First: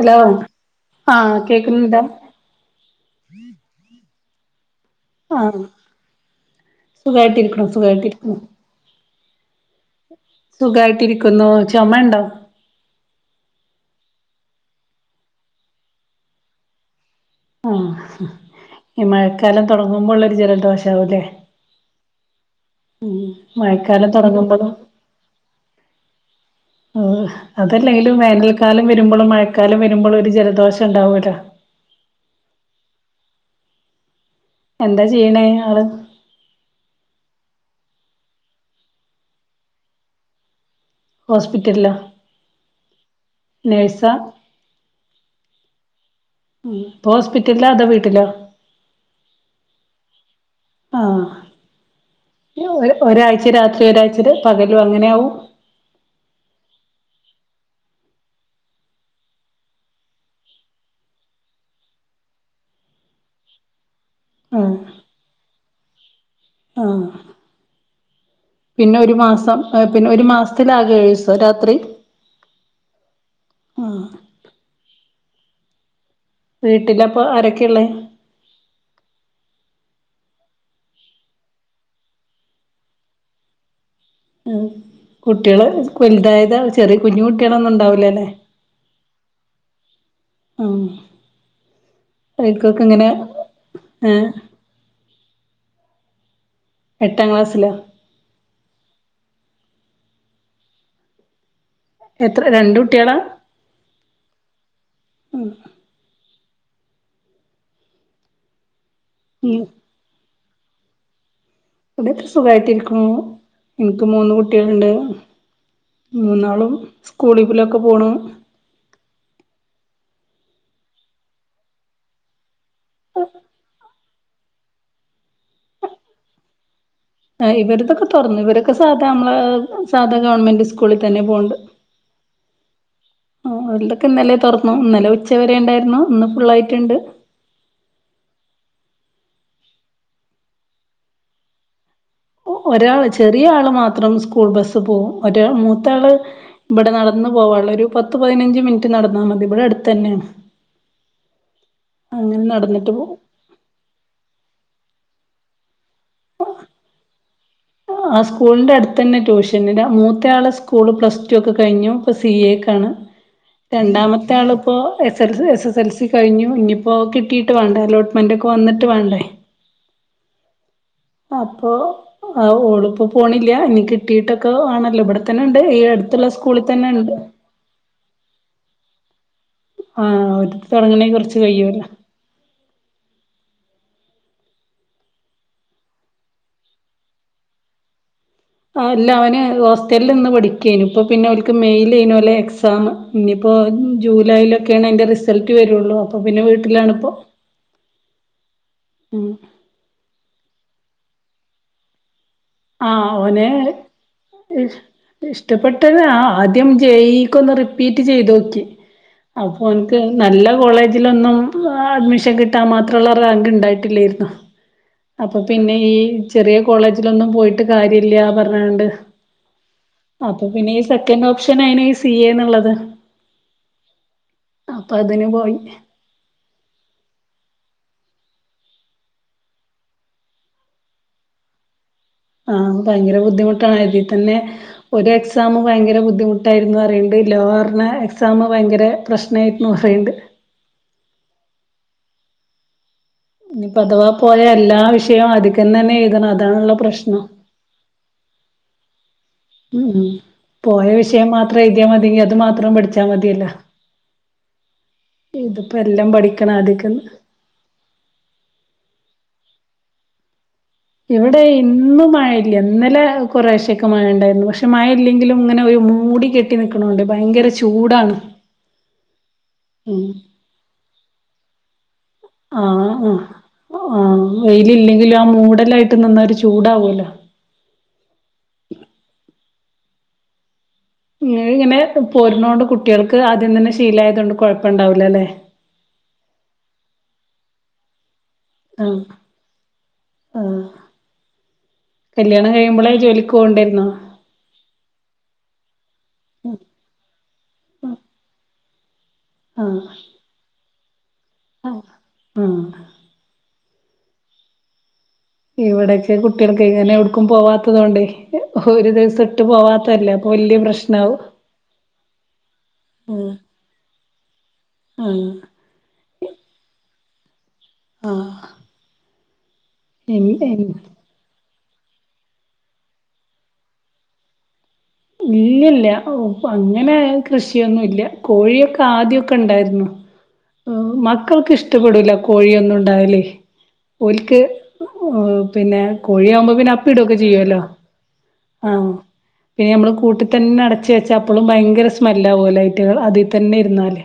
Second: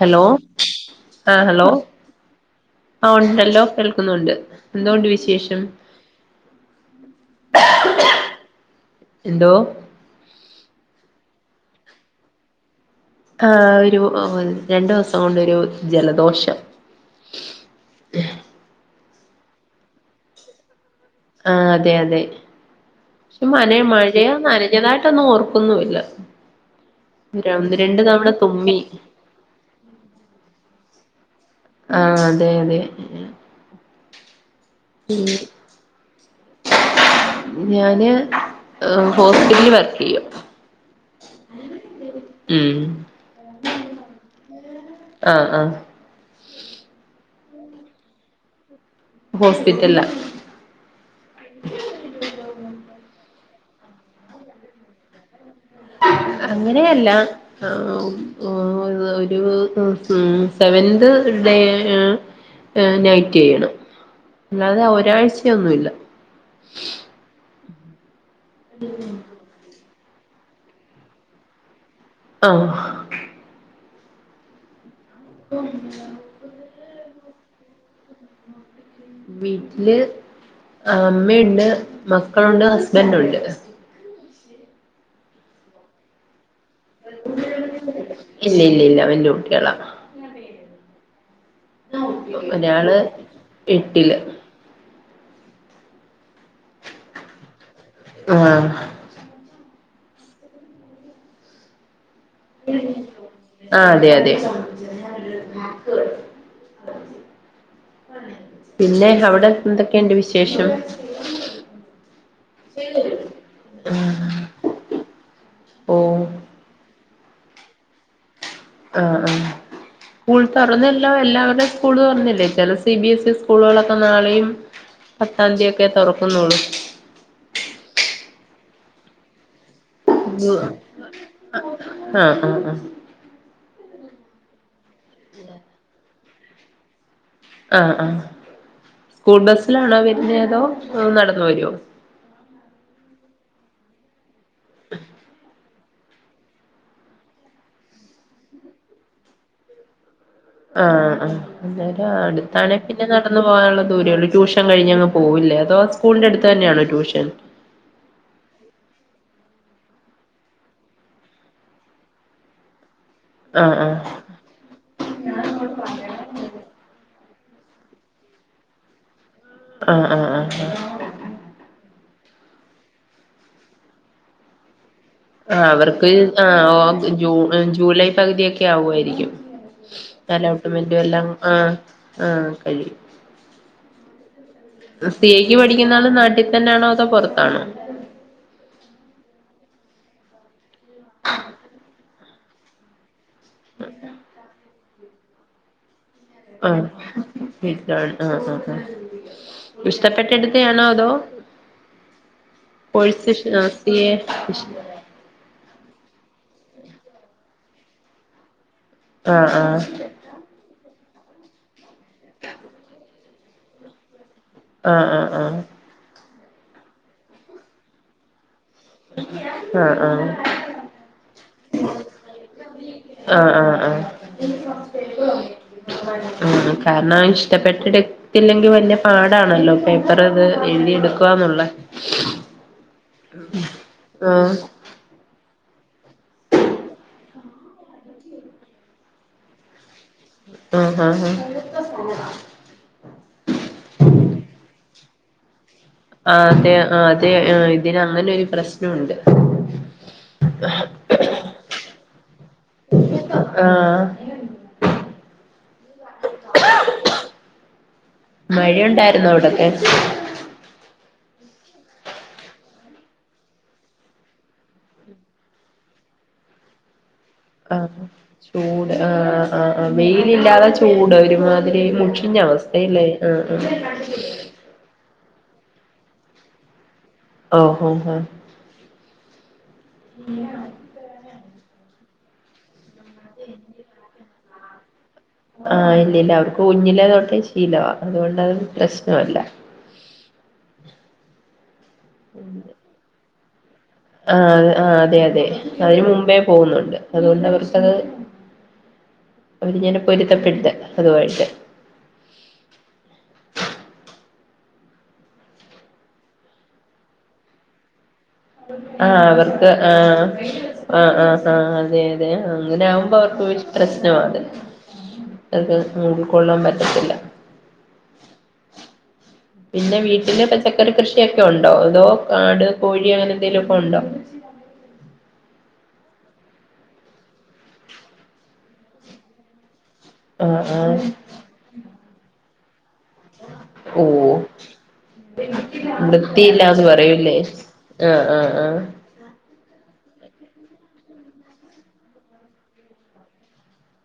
Hello ആ ആഹ് hello കേക്കുന്നുണ്ടോ ആ ഉണ്ടല്ലോ കേ ന്നുണ്ട് ആ സുഖായിട്ടിരിക്ക്ണു സുഖായിട്ടിരിക്ക്ണു എന്തോ സുഖായിട്ടിരിക്കുന്നു ചൊമെണ്ടോ? ആ ഒരു ഒ രണ്ടു ദിവസം കൊണ്ടൊരു ജലദോഷം ആ ഈ മഴക്കാലം തൊടങ്ങുമ്പോള്ളൊരു ജലദോഷം ണ്ടാവൂലെ ആ [inaudible] പക്ഷെ മന മഴയ തുടങ്ങുമ്പോഴും നനഞ്ഞതായിട്ടൊന്നും ഓർക്കുന്നുല്ല ഏഹ് ഒന്ന് രണ്ട് അതല്ലെങ്കിലും തവണ തുമ്മി വേനൽക്കാലം വരുമ്പോഴും മഴക്കാലം വരുമ്പോഴും ഒരു ജലദോഷം ഉണ്ടാവൂല്ലോ ആ അതെ അതെ എന്താ ചെയ്യണേ ആള് ഞാന് ഹോസ്പിറ്റലിൽ വർക്ക് യ്യാ ഹോസ്പിറ്റൽലാ നേഴ്സാ ആ ആ ഉം ഹോസ്പിറ്റലില അതോ വീട്ടിലോ ഹോസ്പിറ്റൽലാ ആഹ് [unintelligible] ഒരാഴ്ച രാത്രി ഒരാഴ്ചയിൽ പകലും അങ്ങനെയാവും അങ്ങനെയല്ല ഒരു സെവന്ത് ഡേ നൈറ്റ് ചെയ്യണം ആഹ് അല്ലാതെ ഒരാഴ്ച- ഇല്ല ഒന്നുമില്ല ആഹ് പിന്നെ ഒരു മാസം- പിന്നെ ഒരു മാസത്തില ആകേ ഏഴ് ദിവസം രാത്രി ആഹ് ആഹ് [unintelligible] വീട്ടിലപ്പൊ ആരൊക്കെയള്ളേ വീട്ടില് അമ്മയുണ്ട് മക്കളുണ്ട് ഹസ്ബൻറ് ഉണ്ട് കുട്ടികള് വലുതായതാ ചെറിയ കുഞ്ഞു കുട്ടിയളൊന്നും ഉണ്ടാവൂലല്ലെ ഇല്ല ഇല്ല ഇല്ല വല്യ കുട്ടികളാ ആഹ് അവർക്കൊക്കെ ഒരാൾ ഇങ്ങനെ എട്ടില് ഏഹ് എട്ടാം ക്ലാസ്സില ആഹ് എത്ര രണ്ട് കുട്ടികളാ ആഹ് അതെ അതെ [unintelligible] പിന്നെ അവിടെ ഉം എന്തൊക്കെയുണ്ട് വിശ് വിശേഷം ഇവിടെ ഒക്കെ സുഖായിട്ട് ഇരിക്കുന്നു എനിക്ക് മൂന്ന് കുട്ടികളുണ്ട് ഓ മൂന്നാളും- സ്കൂളിലൊക്കെ പോണ് ആ ആ സ്കൂൾ തുറന്നല്ലോ എല്ലാവരുടെയും സ്കൂള് തുറന്നില്ലേ ചില സി ബി എസ് ഇ സ്കൂളുകളൊക്കെ നാളെയും പത്താം തീയതി ഒക്കെ തുറക്കുന്നുള്ളു ആ ഇവരടെതെ ഒക്കെ തുറന്നു ഇവരൊക്കെ സാധാ നമ്മള- സാധാ ഗവൺമെന്റ് സ്കൂളിൽ തന്നെ പോനുണ്ട് ആഹ് ആഹ് ആഹ് ഇന്നല്ലെ തുറന്നു ഇന്നലെ ഉച്ച വരെ ഉണ്ടായിരുന്നു ഒന്ന് ഫുള്ളായിട്ടുണ്ട് ആആസ്കൂൾ ബസിലാണോ വരുന്ന അതോ നടന്ന് വരുവോ ഒരാള് ചെറിയ ആള് മാത്രം സ്കൂൾ ബസ്സ് പോകും ഒരാ മൂത്ത ആള് ഇവിടെ നടന്ന പോവാനുള്ള ഒരു പത്ത് പതിനഞ്ച് മിനിറ്റ് നടന്നാൽ മതി ഇവിടെ അടുത്ത് തന്നെയാണ് ആആ അന്നേരം അങ്ങനെ അടുത്തണെ നടന്നിട്ട് പിന്നെ പോവും നടന്ന് പോകാനുള്ള ദൂരേള്ളൂ ട്യൂഷൻ കഴിഞ്ഞങ് പോ - പോവൂല്ലേ അതോ ആ സ്കൂളിന്റെ അടുത്ത് തന്നെയാണോ ട്യൂഷൻ? ആ സ്കൂളിന്റെ അടുത്ത തന്നെ ട്യൂഷൻന്റെ മൂത്ത ആളെ സ്കൂള് പ്ലസ് ടു ഒക്കെ കഴിഞ്ഞു ഇപ്പ സി എ ക്കാണ് ആഹ് ആഹ് രണ്ടാമത്തെ ആളിപ്പോ A A S S L C കഴിഞ്ഞു ഇനിയിപ്പോ കിട്ടിട്ട്- വേണ്ട അലോ്മെന്റ് ഒക്കെ വന്നട്ട് വേണ്ടേ ആആ ആ അപ്പൊ ആ ഓളിപ്പോ പോണില്ല ഇനി കിട്ടിയിട്ടൊക്കെ ആണല്ലോ ഇവിടെ തന്നെ ആ ഉണ്ട് ഈ അവർക്ക് അടുത്തുള്ള സ്കൂളിൽ ആഓ തന്നെ ഉണ്ട് ജൂലൈ പകുതിയക്കെ ആവായിരുന്നു രിക്കും ആഹ് ഓര് അലൗട്ട്മെന്റും തുടങ്ങണേ എല്ലാം കുറച്ച് ആ കഴിയുവല്ലോ ആ കഴയും സി ഐക്ക് പഠിക്കുന്ന ആള് നാട്ടിൽ തന്നൊണോ അതോ പുറത്താണോ ആ അല്ല അവന് ഹോസ്റ്റലിൽ നിന്ന് പഠി ഇപ്പ പിന്നെ ഓൽക്ക് മെയിൽ [unintelligible] നലെ എക്സാം ഇന്നിപ്പോ ജൂലൈല ഒക്കെയാണ് അതിന്റെ റിസൾട്ട് വരുള്ളൂ പിന്നെ ആ വീട്ടിലാണിപ്പോ ആ ആ ഉം ഇഷ്ടപ്പെട്ടടുത്ത് എക്ക ആണോ അതോ ആ കോഴ്സ് അവനെ സി എ ഇഷ്ടപ്പെട്ടന്ന അ ആദ്യം ജേയിക്ക ഒന്ന് റിപ്പീറ്റ് ചെയ്തോക്കി ആഹ് അപ്പൊ ആഹ് എനിക്ക് നല്ല കോളേജ് അതിലൊന്നും അഡ്മിഷൻ കിട്ടാ മാത്രല്ല അ അങ് ഉണ്ടായിട്ടില്ലായിരുന്നു ആഹ് അപ്പൊ ആഹ് പിന്നെ ഈ ചെറിയ കോളേജിലൊന്നും പോയി ട് കാര്യഇല്ലാ ആആ പിന്നെ ഈ സെക്കൻഡ് ഓപ്ഷൻ ആയിന് ഈ സി എ എന്നുള്ളത് ആ ആ ആ അപ്പൊ അതിന് പോയി കാരണം അവ ഇഷ്ടപ്പെട്ട് എട് ത്തില്ലെങ്കി വലിയ പാടാണല്ലോ പേപ്പർ അത് എഴുതി എടുക്കവാന്നുള്ള ആ ഭയങ്കര ബുദ്ധിമുട്ടാണ് അതിൽ തന്നെ ആഹ് ഒരു എക്സാമും ഭയങ്കര ബുദ്ധിമുട്ടായിരുന്നു പറയുന്നുണ്ട് ലോവറിന് എക്സാം ഭയങ്കര പ്രശ്നമായിന്ന് പറയുന്നുണ്ട് ആഹ ഹഹ ഹ ഇനിപ്പ അഥവാ പോയ എല്ലാ വിഷ യം അത് ആ അതെ അതെ ഇതിന് അങ്ങനെ ഒരു പ്രശ് പ്രശ്നമുണ്ട് ഉം പോയ വിഷയം മാത്രം എഴുതിയാൽ മതിങ്കി അത് മാത്രം പടിച്ചാ മതിയല്ലോ. ആഹ് ഇതിപ്പോ എല്ലാം പഠിക്കണ ആദിക്കന്ന് മഴയുണ്ടായിരുന്നോ അവിടൊക്കെ ഇവിടെ ഇന്നും മഴയില്ല ഇന്നലെ കൊറഴ്ശൊക്കെ മഴ ഉണ്ടായിരുന്നു. പക്ഷെ മഴ ഇല്ലെങ്കിലും ഇങ്ങനെ ഒരു മൂടി കെട്ടി നിക്കണോണ്ട്, ഭയങ്കര ആ ചൂടാണ് ചൂട് ആ ആ് ഉം വെയില് ഇല്ലാതെ ചൂട് ഒരുമാ തിരി മു ഞ്ഞ ആഹ് അവസ്ഥയില്ലേ ആഹ് ആ ആ ടായിട്ട് നിന്നരു ചൂടാവൂലോ. ഓ ഹഹ ഇങ്ങ ഇങ്ങനെ പൊരനോണ്ട് കുട്ട ട്ടികൾക്ക് അദ്യം തന്ന ശീലായതോണ്ട് കുഴ ണ്ടാവൂല്ലല്ലേ ആഹ് ഇല്ലില്ല അവർക്ക് കുഞ്ഞിലെതൊട്ടെ ശീ ലവ അതോ ണ്ടത് പ്രശ്നല്ല ആ കല്യാണം കഴിയുമ്പോളെ ജോലിക്ക പോണ്ടെരുന്ന ആഹ് ആഹ് അതെ അതെ അതിന് മുമ്പേ പോകുന്നുണ്ട് അതുകൊണ്ട് അവർക്കത് അവര് ആഹ് ഞാന പൊരുത്തപ്പെട്ട് അതു ആയിട്ട് ആഹ് ആഹ് ഇവിടക്കെ കുട്ടികൾക്ക് ഇങ്ങനെ എവിടക്കും പോവാത്തതോണ്ടേ ആഹ് അവർക്ക് ആഹ് വല്യ ആഹ് പ്രശ്നാവും ആഹ് ആഹ് അതെ അതെ അങ്ങനെ ആവുമ്പോ ഉം അവർക്ക് പ്രശ്നം അത് ആഹ് അത് ഉൾക്കൊള്ളാൻ പറ്റത്തില്ല. ആഹ്. പിന്നെ എൻ വീട്ടില് എൻ പച്ചക്കറി കൃഷിയൊക്കെ ഒണ് ഉണ്ടോ അതോ കാട് കോഴി അങ്ങനെ എന്തെലു ഒക്കെ ഒണ്ടോ ഇല്ലല്ല ഓ അങ്ങനെ കൃഷിയൊന്നും ഇല്ല കോഴിയൊക്കെ ആദ്യൊക്കെ ഇണ്ടായിരുന്നു. ആഹ് ആഹ് മക്കൾക്ക് ഇഷ്ടപ്പെടൂല്ല കോഴിയൊന്ന ണ്ടാവല്ലെ ഓ ഓൽക്ക് പിന്നെ കോഴിയാവുമ്പോ പിന്നെ വൃത്തിയില്ലാന്ന് അപ്പിടൊക്കെ പറയൂല്ലേ ചെയ്യുവല്ലോ ആഹ്. പിന്നെ നമ്മൾ കൂട്ടി തന്നെ അടച്ച് വെച്ചാ അപ്പളും ഭയങ്കര സ്മെല്ലാവുലെ ഇവറ്റകൾ അതിൽത്തന്നെ ഇരുന്നാല്.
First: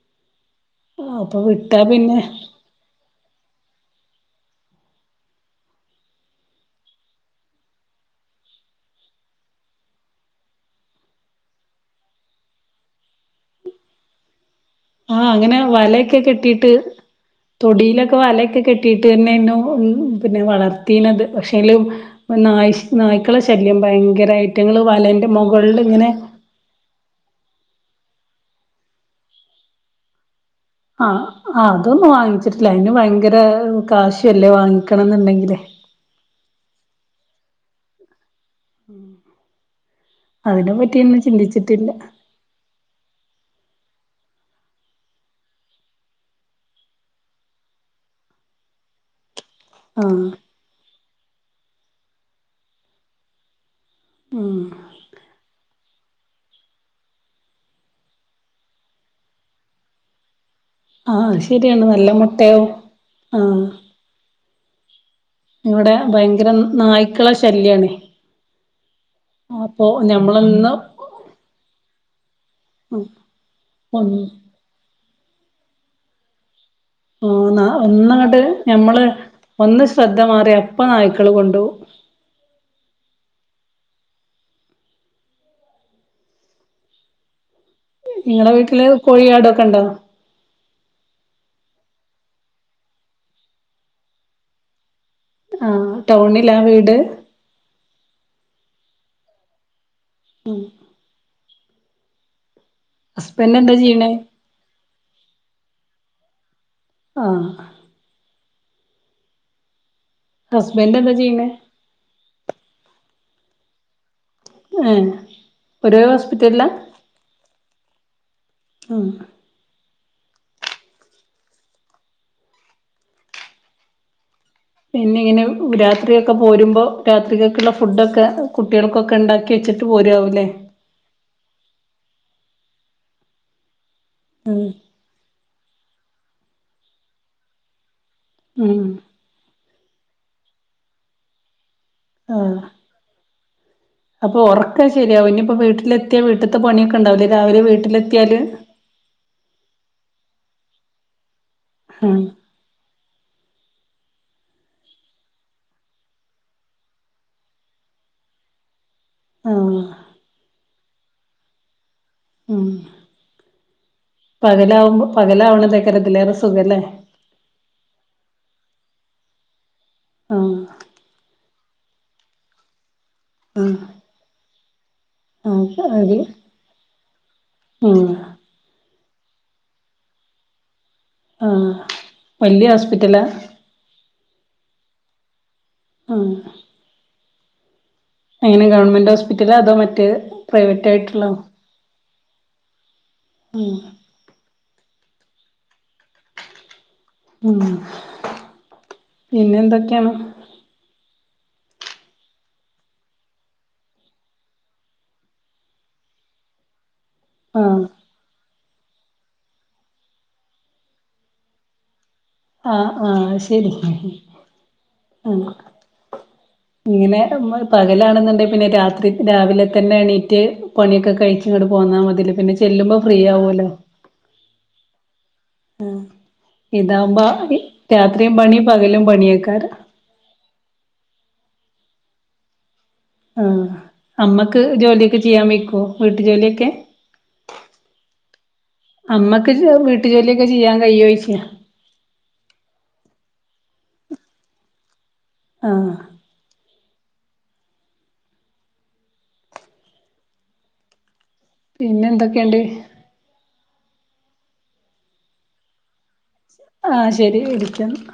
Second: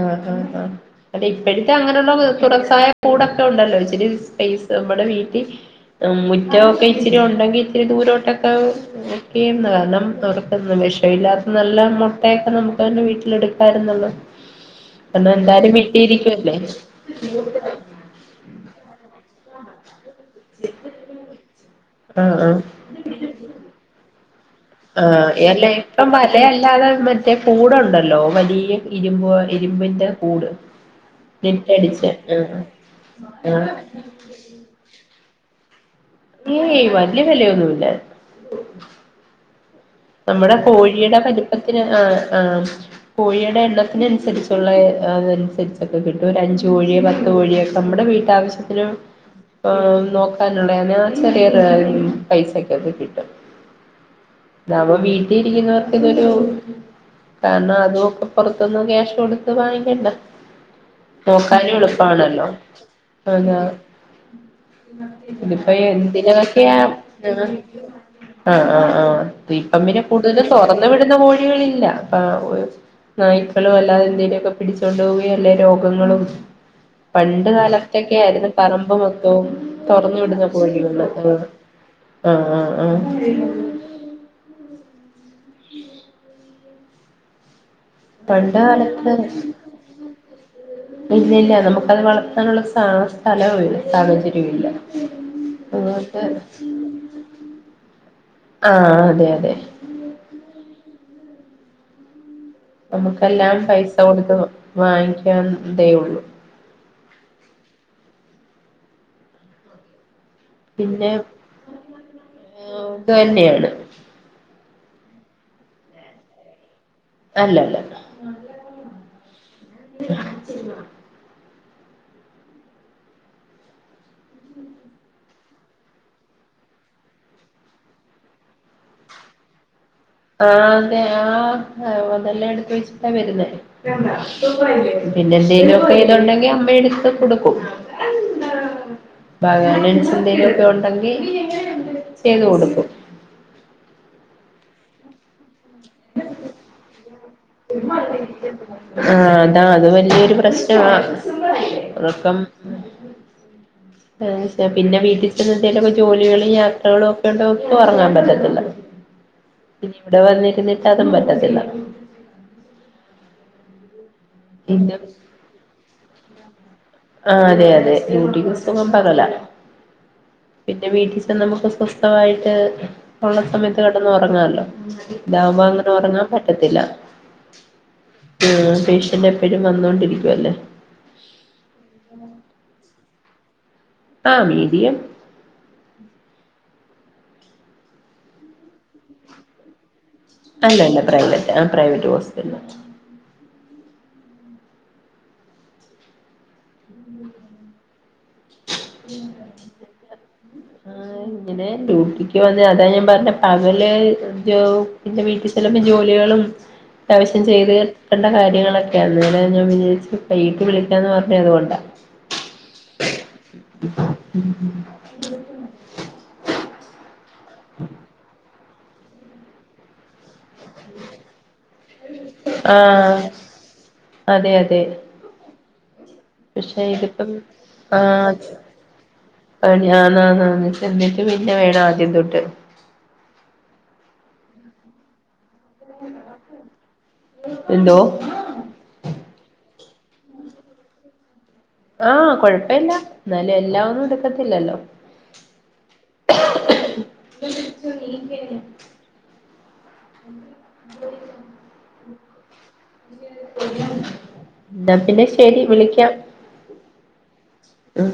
ആഹ് ആഹ് ആഹ് അല്ലെ അപ്പൊ ഇപ്പഴത്തെ വിട്ടാ അങ്ങനുള്ള പിന്നെ വീ തുടസായ കൂടൊക്കെ ഉണ്ടല്ലോ ഇച്ചിരി പ്ലെയ്സ് നമ്മുടെ വീട്ടി ഉം മുറ്റൊക്കെ ഇച്ചിരി ഉണ്ടെങ്കി ഇച്ചിരി ദൂരോട്ടൊക്കെ ഒക്കെന്ന് ഏഹ് കാരണം ഏ അവർക്ക് വിഷവില്ലാത്ത നല്ല മുട്ടയൊക്കെ നമുക്ക് തന്നെ വീട്ടിലെക്കാടുക്കാര് ന്നുള്ള ആഹ് അങ്ങനെ വലയൊക്കെ കെട്ടീട്ട് തൊടിയിലൊക്കെ വലയൊക്കെ കെട്ടീട്ട് തന്നെ നോ ഊ പിന്നെ വളർത്തീന്നത് പക്ഷേല് ആഹ് ആഹ് നായി ഷ് നായ്ക്കളെ ശല്യം ഭയങ്കരായ് ആഹ് എല്ലേ ഇപ്പം വലയല്ലാതെ മറ്റേ കൂടുണ്ട് ലോ വലിയ ഇരുമ്പൊ ഇരുമ്പിന്റെ കൂട് ആഹ് ആ നെറ്റടിച്ച് അതൊന്നും ആഹ് വാങ്ങിച്ചിട്ടില്ല അതിന് ഭയങ്കര ആഹ് കാശു അല്ലേ വാങ്ങിക്കണം ന്ന്ണ്ടെങ്കിൽ തെ ഏയ് വല്യ വെലയൊന്നൂല്ല ആ നമ്മുടെ കോഴിടെ വലിപ്പത്തിന ആഹ് ആഹ് കോഴിടെ എ എണ്ണത്തിനനുസരിച്ചുള്ള ഏ അതനുസരിച്ചൊക്കെ കിട്ടും ഒരഞ്ച് കോഴിയോ പത്ത് കോഴിയെ ഒക്കെ നമ്മുടെ വീട്ടാവശ്യത്തിന് ആഹ് നോക്കാനുള്ളയാ ഞാൻ ചെറിയൊരളവിൽ പൈസക്കെ കിട്ടീട്ടുണ്ട്. ഉം നവവീതി ചെയ്യുന്നവർക്ക് ഇതൊരു കാരണം അതൊക്കെ പുറത്തുന്ന് ക്യാഷ് കൊടുത്ത് വാങ്ങിക്കണ്ട. ആഹ് നോക്കാനും ശരിയാണ് നല്ല എളുപ്പാണല്ലോ മുട്ടയും ആഹ് [unintelligible] ഇതിപ്പൊ ഇവിടെ ഭയങ്കര എന്തിനൊക്ക്യാ നായ്ക്കളെ ശല്യാണേ ആഹ് ആഹ് ആഹ് ഇപ്പം അപ്പൊ പിന്നെ കൂടുതലും ഞമ്മളൊന്ന് തുറന്നു വിടുന്ന കോഴികളില്ല ആഹ് ഒ നായ്ക്കളോ അല്ലാതെ ഉം എന്തേലൊക്കെ പിടിച്ചോണ്ട് പോ കയല്ലേ രോഗങ്ങളും ഓ പണ്ട് കാലത്തെക്കെ ഒന്നങ്ങട്ട് ആയിരുന്ന് പറമ്പ് ഞമ്മള് മൊത്തവും ഒന്ന് തൊറന്നു ശ്രദ്ധ വിടുന്ന മാറി അപ്പ കോഴികള് നായ്ക്കള് കൊണ്ടോവും ആഹ് ആഹ് ആഹ് നിങ്ങളെ പണ്ട് വീട്ടില് കാലത്ത് കോഴിയാടൊക്കെ ഉണ്ടോ ഇല്ലില്ല നമു അത് വളർത്താനുള്ള സ്ഥാ സ്ഥലവുല്ല സാഹചര്യവും ഇല്ല. ആഹ് അതുകൊണ്ട് ടൗണിലാ വീട് ആഹ് അതെ അതെ നമുക്കെല്ലാം ഹസ്ബൻഡ് എന്താ പൈസ ചെയ്യണേ കൊടുത്ത് വ വാങ്ങിക്കാ അതെ ഉള്ളൂ. ആഹ് പിന്നെ ഹസ്ബന്റെന്താ ചെയ്യണേ? ത് തന്നെയാണ് ഏഹ് ഒരേ ഹോസ്പിറ്റലിലാ? അല്ല അല്ല ആഹ് ശ പിന്നെ ഇങ്ങനെ രാത്രിയൊക്കെ പോരുമ്പോ രാത്രി ക്കേക്കുള്ള ഫുഡൊക്കെ കുട്ടികൾക്കൊക്കെ ഉണ്ടാക്കി വെച്ചിട്ട് പോരുവാവൂല്ലേ ആഹ് അതെ ആഹ് [unintelligible] എല്ലാ എടുത്തു വെച്ചിട്ടാ വരുന്നേ ഉം പിന്നെ എന്തേലും പപ്പെതുണ്ടെങ്കി അമ്മ എടുത്ത് കൊടുക്കും. ഉം [unintelligible] ഉണ്ടെങ്കി ചെയ്തു ആഹ് കൊടുക്കും. അപ്പൊ ഉറക്കെ ശരിയാവും ഇനിയിപ്പോ വീട്ടിലെത്തിയാ വീട്ടത്തെ പണിയൊക്കെ ഉണ്ടാവില്ലേ രാവിലെ വീട്ടിലെത്തിയാല് ആഹ് അതാ അത് വലിയ ഒരു പ്രശ്ന ആഹ് ഉറക്കം പിന്നെ വീട്ടിൽ എന്തേലുംക്ക ജോലികളും യാത്രകളും ഒക്കെണ്ട് നോി ഉറങ്ങാൻ പറ്റത്തില്ല ആഹ് പിന്ന ഇവിടെ വന്നിരുന്നിട്ട് അതും പറ്റത്തില്ല ഉം പിന്നെ പകലാവുമ്പോ പലാവണ തേക്കരത്തില്ല സഖല്ലേ ആ അതെ അതെ യൂട്ടബ സുഖം പകല ആഹ് പിന്നെ വീട്ടിൽ ച നമുക്ക് സ്വസ്ഥമായിട്ട് ഉള്ള ആഹ് സമയത്ത് കെട്ടന്ന് ഉറങ്ങാല്ലോ ഇതാവുമ്പോ ആഹ് അങ്ങനെ അത് ഉറങ്ങാൻ പറ്റത്തില്ല ഉം ആ പേഷ്യന്റ് എപ്പോഴും വന്നോൊണ്ടിരിക്കുവല്ലേ വലിയ ഹോസ്പിറ്റലാ ആ മീഡിയം ആഹ് അങ്ങനെ ഗവൺമെന്റ് ഹോസ്പിറ്റല അതോ മറ്റേ പ്രൈവറ്റ് അല്ലല്ല ആയിട്ടുള്ളോ പ്രൈവറ്റ് ആ പ്രൈവറ്റ് [inaudible] ആ ഉം പിന്നെ എന്തൊക്കെയാണ് ഇങ്ങനെ ഡ്യൂട്ടിക്ക് വന്ന അതാ ഞാൻ പറഞ്ഞ പകല് പിന്റെ വീട്ടിൽ ചെല്ലുമ്പോ ജോലികളും ത്യാവശ്യം ചെയ്ത് ആഹ് തീക്കേണ്ട കാര്യങ്ങൾ ക്കെ അന്നേരം ഞാൻ വിചാരിച്ചു പട്ട് വിളിക്കാന്ന് പറഞ്ഞത് അതുകൊണ്ടാ ആഹ് ആഹ് ശ ആ ഇങ്ങനെമ്മ പകലാണെന്നുണ്ടെ പിന്നെ രാത്രി രാവിലെ തന്നെ എണീറ്റ് പണിയൊക്കെ കഴിച്ച ഇങ്ങോട്ട് പോന്നാ മതില് പിന്നെ ചെല്ലുമ്പോ ഫ്രീ ആവലോ തെ മം പക്ഷെ ഇതിപ്പം ആ പണി പകലും പണിയേക്കാരം ഞാനാ എന്നെന്നിട്ട് പിന്നെ വേണ ന്തൂട്ട് ആ അമ്മക്ക് ജോലിയൊക്കെ ചെയ്യാൻ വെയ് വീട്ടു ജോലിയൊക്കെ എന്തോ അമ്മക്ക് വീട്ട് ജോലിയൊക്കെ ചെയ്യാ കയ്യൊയ്ക്കോ ആഹ് കൊഴപ്പമില്ല എന്നാലും എല്ലാം ഒന്നും എടുക്കത്തില്ലല്ലോ ആ [unintelligible] ഉ പിന്നെ എന്തൊക്കേണ്ട് ന്നാ പിന്നെ ശരി വിളിക്കാം ആഹ് ശരി വിളിയ്ക്കാന്ന് ഉം